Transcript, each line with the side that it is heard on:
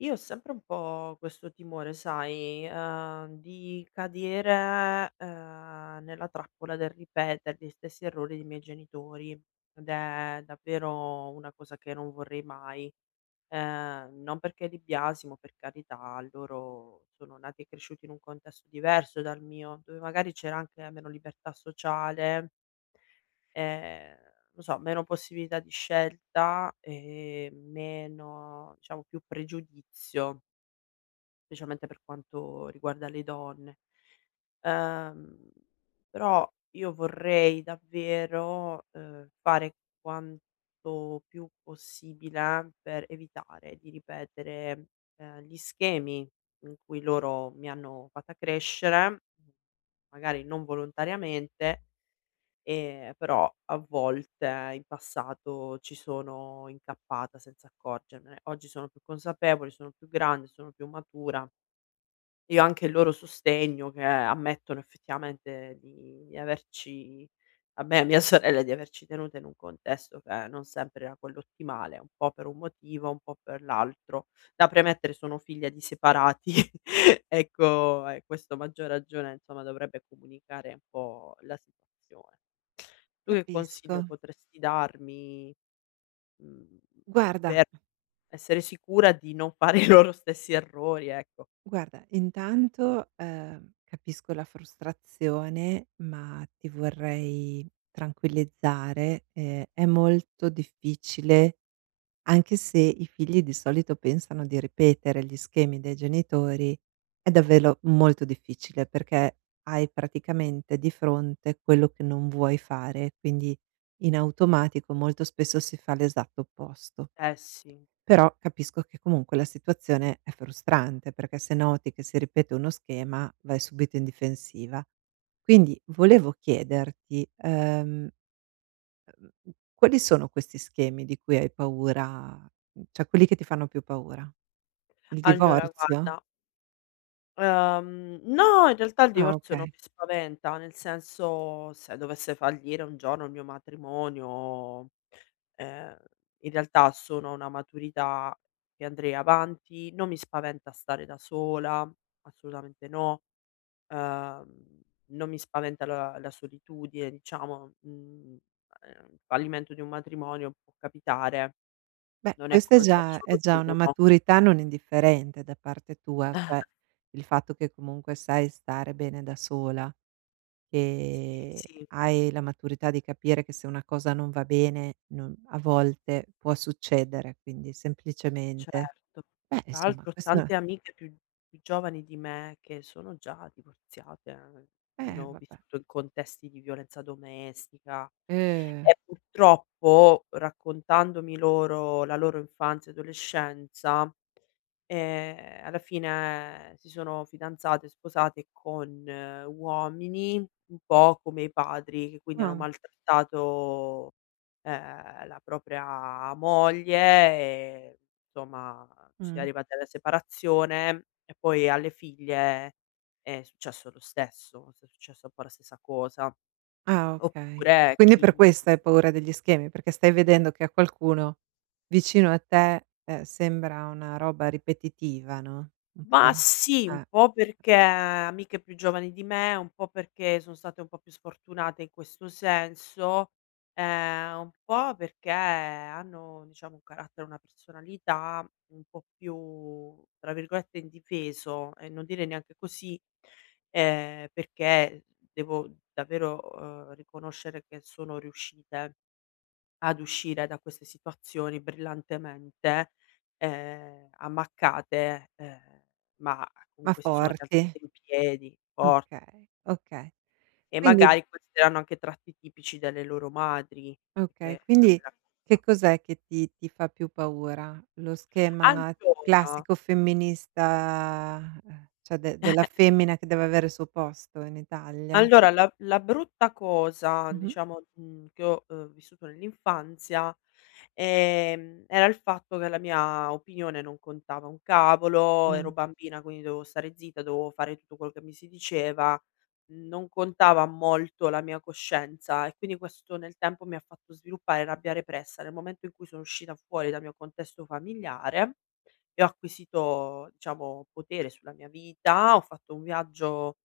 left: Io ho sempre un po' questo timore, sai, di cadere, nella trappola del ripetere gli stessi errori dei miei genitori, ed è davvero una cosa che non vorrei mai. Non perché li biasimo, per carità, loro sono nati e cresciuti in un contesto diverso dal mio, dove magari c'era anche meno libertà sociale. Ehm Non so, meno possibilità di scelta e meno, diciamo, più pregiudizio, specialmente per quanto riguarda le donne. Ehm, Però io vorrei davvero, fare quanto più possibile per evitare di ripetere, gli schemi in cui loro mi hanno fatta crescere, magari non volontariamente. Però a volte in passato ci sono incappata senza accorgermene. Oggi sono più consapevole, sono più grande, sono più matura e ho anche il loro sostegno, che ammettono effettivamente di averci, a me e a mia sorella, di averci tenute in un contesto che non sempre era quello ottimale, un po' per un motivo, un po' per l'altro. Da premettere, sono figlia di separati, ecco, e questo a maggior ragione, insomma, dovrebbe comunicare un po' la situazione. Tu che
right: Capisco.
left: consiglio potresti darmi, mhmm,
right: Guarda
left: per essere sicura di non fare i loro stessi errori, ecco?
right: guarda, intanto, capisco la frustrazione, ma ti vorrei tranquillizzare, è molto difficile, anche se i figli di solito pensano di ripetere gli schemi dei genitori, è davvero molto difficile perché hai praticamente di fronte quello che non vuoi fare, quindi in automatico molto spesso si fa l'esatto opposto.
left: Eh sì.
right: Però capisco che comunque la situazione è frustrante, perché se noti che si ripete uno schema vai subito in difensiva. Quindi volevo chiederti, quali sono questi schemi di cui hai paura, cioè quelli che ti fanno più paura? Il
left: Allora
right: divorzio?
left: guarda, no, in realtà il
right: Ah,
left: divorzio non
right: okay.
left: mi spaventa, nel senso, se dovesse fallire un giorno il mio matrimonio, ehm, in realtà sono a una maturità che andrei avanti, non mi spaventa stare da sola, assolutamente no. Uhm, Non mi spaventa la solitudine, diciamo, mhmm, il fallimento di un matrimonio può capitare,
right: Beh,
left: non è
right: questa è
left: colpa
right: già è
left: solo
right: già
left: di
right: una
left: uno.
right: maturità non indifferente da parte tua, cioè il fatto che comunque sai stare bene da sola.
left: Sì,
right: Che
left: sì,
right: hai la maturità di capire che se una cosa non va bene, non a volte può succedere, quindi semplicemente,
left: certo.
right: beh,
left: Tra
right: insomma
left: l'altro ho
right: questa,
left: tante amiche più più giovani di me che sono già divorziate, hanno
right: vabbè.
left: vissuto in contesti di violenza domestica
right: Eh,
left: e purtroppo, raccontandomi loro la loro infanzia e adolescenza, alla fine si sono fidanzate, sposate con uomini un po' come i padri, che quindi hanno
right: ah,
left: maltrattato, la propria moglie e, insomma, si è
right: mh,
left: arrivati alla separazione e poi alle figlie è successo lo stesso, è successa un po' la stessa cosa.
right: ah, okay.
left: Oppure
right: Quindi per
left: chi...
right: questo hai paura degli schemi, perché stai vedendo che a qualcuno vicino a te, sembra una roba ripetitiva, no, un po',
left: Ma sì, un
right: eh,
left: po' perché amiche più giovani di me, un po' perché sono state un po' più sfortunate in questo senso, un po' perché hanno, diciamo, un carattere, una personalità un po' più, tra virgolette, "indifeso", e non dire neanche così, perché devo davvero, riconoscere che sono riuscite ad uscire da queste situazioni brillantemente, ammaccate, ma
right: ma
left: comunque si sono
right: forti.
left: rialzate in piedi, forti,
right: Okay, okay.
left: e
right: Quindi,
left: magari questi erano anche tratti tipici delle loro madri, perché
right: okay,
left: è una
right: quindi
left: bella
right: che
left: cosa.
right: cos'è che ti fa più paura? Lo schema
left: Ancora...
right: classico femminista, cioè de della femmina che deve avere il suo posto in Italia?
left: Allora la brutta cosa,
right: Mh-mh. Mh.
left: diciamo, mhmm, che ho, vissuto nell'infanzia, era il fatto che la mia opinione non contava un cavolo, ero
right: Ehm,
left: bambina quindi dovevo stare zitta, dovevo fare tutto quello che mi si diceva, non contava molto la mia coscienza e quindi questo nel tempo mi ha fatto sviluppare rabbia repressa. Nel momento in cui sono uscita fuori dal mio contesto familiare e ho acquisito, diciamo, potere sulla mia vita. Ho fatto un viaggio,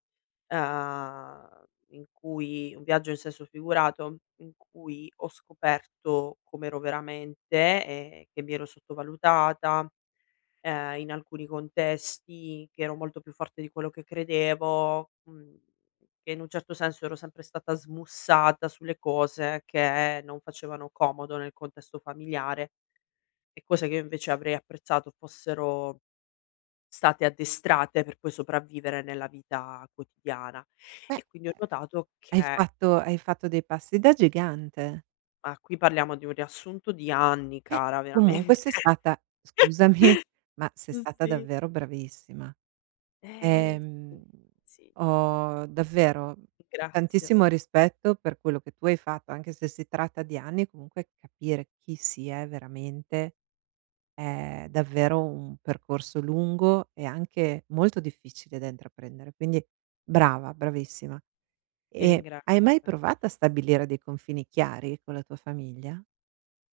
left: ehm, in cui... un viaggio in senso figurato, in cui ho scoperto com'ero veramente e che mi ero sottovalutata, in alcuni contesti, che ero molto più forte di quello che credevo, mhmm, che in un certo senso ero sempre stata smussata sulle cose che non facevano comodo nel contesto familiare e cose che io invece avrei apprezzato fossero state addestrate per poi sopravvivere nella vita quotidiana.
right: Beh
left: E quindi ho
right: ehm,
left: notato
right: hai
left: che...
right: fatto hai fatto dei passi da gigante.
left: ma qui parliamo di un riassunto di anni,
right: Beh,
left: cara,
right: comunque
left: veramente.
right: sei stata, scusami, ma sei stata
left: Sì,
right: davvero bravissima.
left: eh sì,
right: Ehm,
left: sì,
right: ho davvero
left: ringrazio,
right: tantissimo rispetto per quello che tu hai fatto, anche se si tratta di anni, comunque capire chi si è veramente è davvero un percorso lungo e anche molto difficile da intraprendere. Quindi brava, bravissima.
left: ti
right: E hai
left: ringrazio
right: mai
left: cara.
right: provato a stabilire dei confini chiari con la tua famiglia?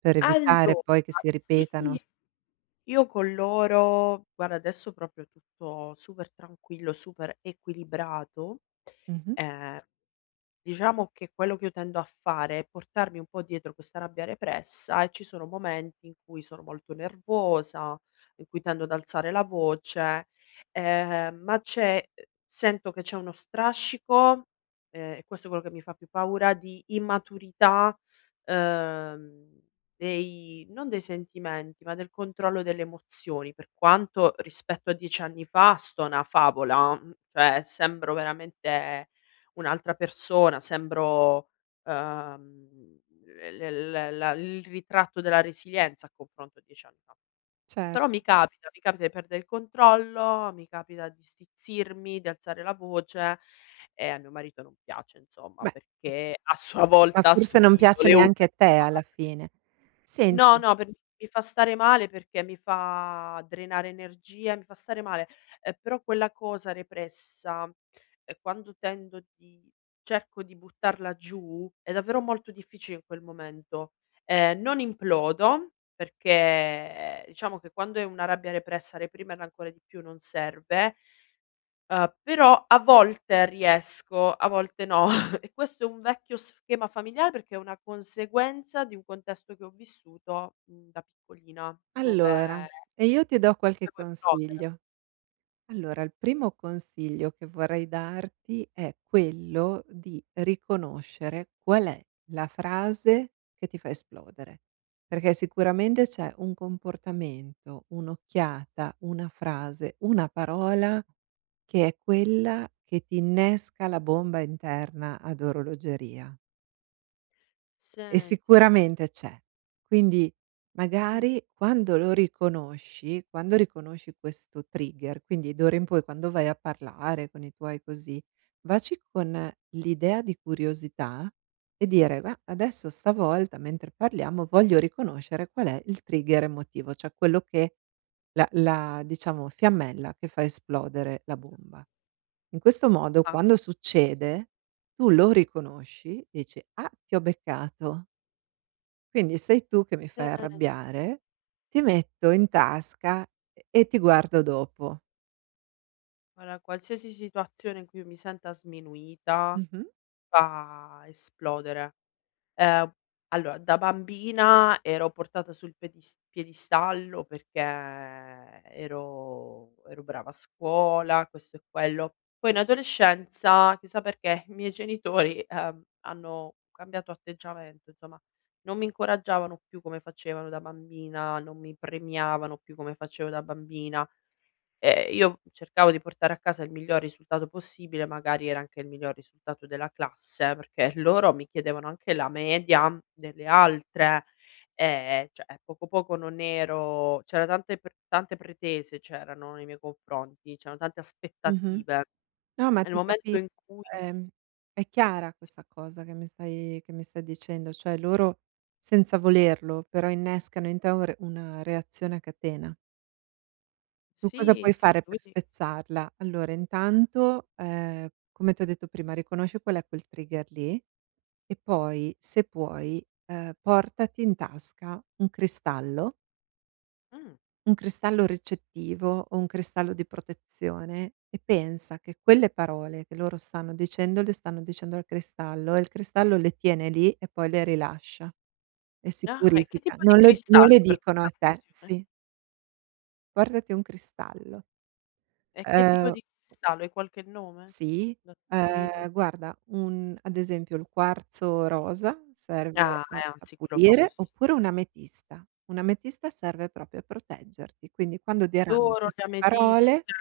right: Per evitare
left: Allora,
right: poi che si ripetano?
left: sì, io con loro, guarda, adesso proprio tutto super tranquillo, super equilibrato,
right: Mh-mh,
left: ehm Diciamo che quello che io tendo a fare è portarmi un po' dietro questa rabbia repressa, e ci sono momenti in cui sono molto nervosa, in cui tendo ad alzare la voce, ma c'è... sento che c'è uno strascico, e questo è quello che mi fa più paura, di immaturità, ehm, dei... non dei sentimenti, ma del controllo delle emozioni, per quanto rispetto a 10 anni fa sto 'na favola, mhmm, cioè sembro veramente un'altra persona, sembro, uhm, l l l la il ritratto della resilienza a confronto a 10 anni fa.
right: certo.
left: Però mi capita di perdere il controllo, mi capita di stizzirmi, di alzare la voce, e a mio marito non piace, insomma,
right: Beh,
left: perché a sua
right: ma
left: volta ha
right: forse non
left: subito
right: piace
left: le
right: neanche
left: urla
right: a
left: di
right: te
left: sua ma...
right: alla fine.
left: No,
right: Senti,
left: no, per... mi fa stare male perché mi fa drenare energia, mi fa stare male, però quella cosa repressa, quando tendo di cerco di buttarla giù, è davvero molto difficile in quel momento. Non implodo perché diciamo che quando è una rabbia repressa, reprimerla ancora di più non serve. Però a volte riesco, a volte no. E questo è un vecchio schema familiare perché è una conseguenza di un contesto che ho vissuto, mhmm, da piccolina,
right: allora,
left: dove
right: e io ti do qualche
left: dovevo esplodere.
right: consiglio. Allora, il primo consiglio che vorrei darti è quello di riconoscere qual è la frase che ti fa esplodere, perché sicuramente
left: Mh.
right: c'è un comportamento, un'occhiata, una frase, una parola che è quella che ti innesca la bomba interna ad orologeria. E
left: Senti
right: sicuramente c'è. Quindi
left: mh,
right: magari quando lo riconosci, quando riconosci questo trigger, quindi d'ora in poi quando vai a parlare con i tuoi così, vacci con l'idea di curiosità e dire: "Gua adesso stavolta mentre parliamo voglio riconoscere qual è il trigger emotivo, cioè quello che la diciamo fiammella che fa esplodere la bomba". In questo modo
left: ma
right: quando succede tu lo riconosci, dici: "Ah, ti ho beccato". Quindi sei tu che mi fai
left: senti,
right: arrabbiare, ti metto in tasca e ti guardo dopo.
left: guarda, qualsiasi situazione in cui io mi senta sminuita
right: Mh-mh,
left: fa esplodere. Ehm, allora, da bambina ero portata sul pedis piedistallo perché ero brava a scuola, questo e quello. Poi in adolescenza, chissà perché, i miei genitori, hanno cambiato atteggiamento, insomma non mi incoraggiavano più come facevano da bambina, non mi premiavano più come facevo da bambina. Io cercavo di portare a casa il miglior risultato possibile, magari era anche il miglior risultato della classe, perché loro mi chiedevano anche la media delle altre, cioè poco poco non ero... c'era tante pre... tante pretese c'erano nei miei confronti, c'erano tante
right: mh-mh.
left: aspettative.
right: No, ma
left: Nel
right: ti
left: momento
right: capisco,
left: in cui...
right: ehm, è chiara questa cosa che mi stai dicendo, cioè loro senza volerlo, però innescano in te un re una reazione a catena. Tu cosa
left: sì,
right: puoi
left: sì,
right: fare per
left: quindi
right: spezzarla? Allora intanto, come t'ho detto prima, riconosci qual è quel trigger lì e poi, se puoi, portati in tasca un cristallo.
left: mh.
right: Un cristallo ricettivo o un cristallo di protezione e pensa che quelle parole che loro stanno dicendo le stanno dicendo al cristallo e il cristallo le tiene lì e poi le rilascia e si
left: Ah, e che
right: purifica.
left: tipo di
right: Non
left: cristallo
right: le
left: per
right: dicono
left: questa
right: a te,
left: funzione?
right: sì, portati un cristallo.
left: E che tipo
right: Ehm,
left: di cristallo? Hai qualche nome
right: sì,
left: da suggerirmi?
right: guarda un ad esempio il quarzo rosa serve
left: Ah,
right: a
left: è un
right: a
left: sicuro
right: pulire
left: famosi...
right: oppure un'ametista. Un'ametista serve proprio a proteggerti, quindi quando diranno
left: Adoro le
right: queste parole.
left: ametiste,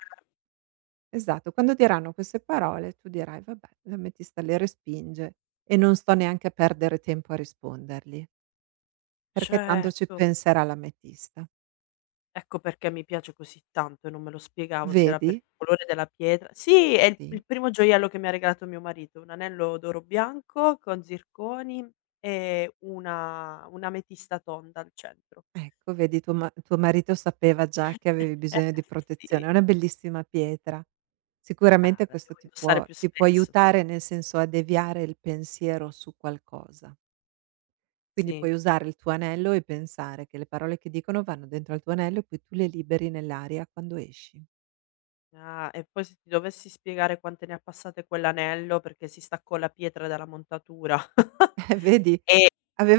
right: Esatto, quando diranno queste parole tu dirai: "Vabbè, la ametista le respinge e non sto neanche a perdere tempo a rispondergli, perché tanto ci
left: certo.
right: penserà l'ametista".
left: Ecco perché mi piace così tanto e non me lo spiegavo se era per
right: Vedi?
left: il colore della pietra. Sì, è il
right: Sì.
left: il primo gioiello che mi ha regalato mio marito, un anello d'oro bianco con zirconi e una un'ametista tonda al centro.
right: Ecco, vedi, tuo marito sapeva già che avevi bisogno di protezione,
left: Sì,
right: è una bellissima pietra.
left: ah,
right: Sicuramente
left: la
right: questo
left: devo
right: ti
left: indossare
right: può
left: più
right: ti può
left: spesso.
right: aiutare, nel senso, a deviare il pensiero su qualcosa. Quindi
left: Sì.
right: puoi usare il tuo anello e pensare che le parole che dicono vanno dentro al tuo anello e poi tu le liberi nell'aria quando esci.
left: Ah, e poi se ti dovessi spiegare quante ne ha passate quell'anello, perché si staccò la pietra dalla montatura
right: Vedi?
left: e...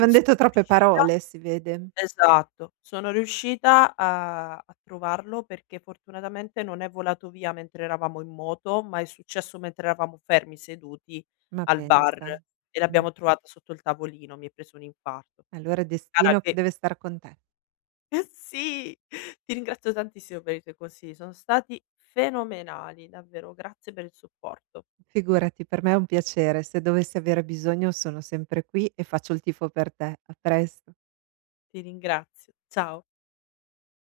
left: e sono
right: detto troppe
left: riuscita...
right: parole, si vede.
left: Esatto. Sono riuscita a trovarlo perché fortunatamente non è volato via mentre eravamo in moto, ma è successo mentre eravamo fermi seduti
right: Ma
left: al bar
right: pensa.
left: e
right: Mh.
left: l'abbiamo trovata sotto il tavolino, mi è preso un infarto.
right: Allora è
left: Cara
right: destino che
left: che...
right: deve star con te.
left: eh sì, ti ringrazio tantissimo per i tuoi consigli, sono stati fenomenali, davvero grazie per il supporto.
right: Figurati, per me è un piacere. Se dovessi avere bisogno sono sempre qui e faccio il tifo per te. A presto.
left: Ti ringrazio. Ciao.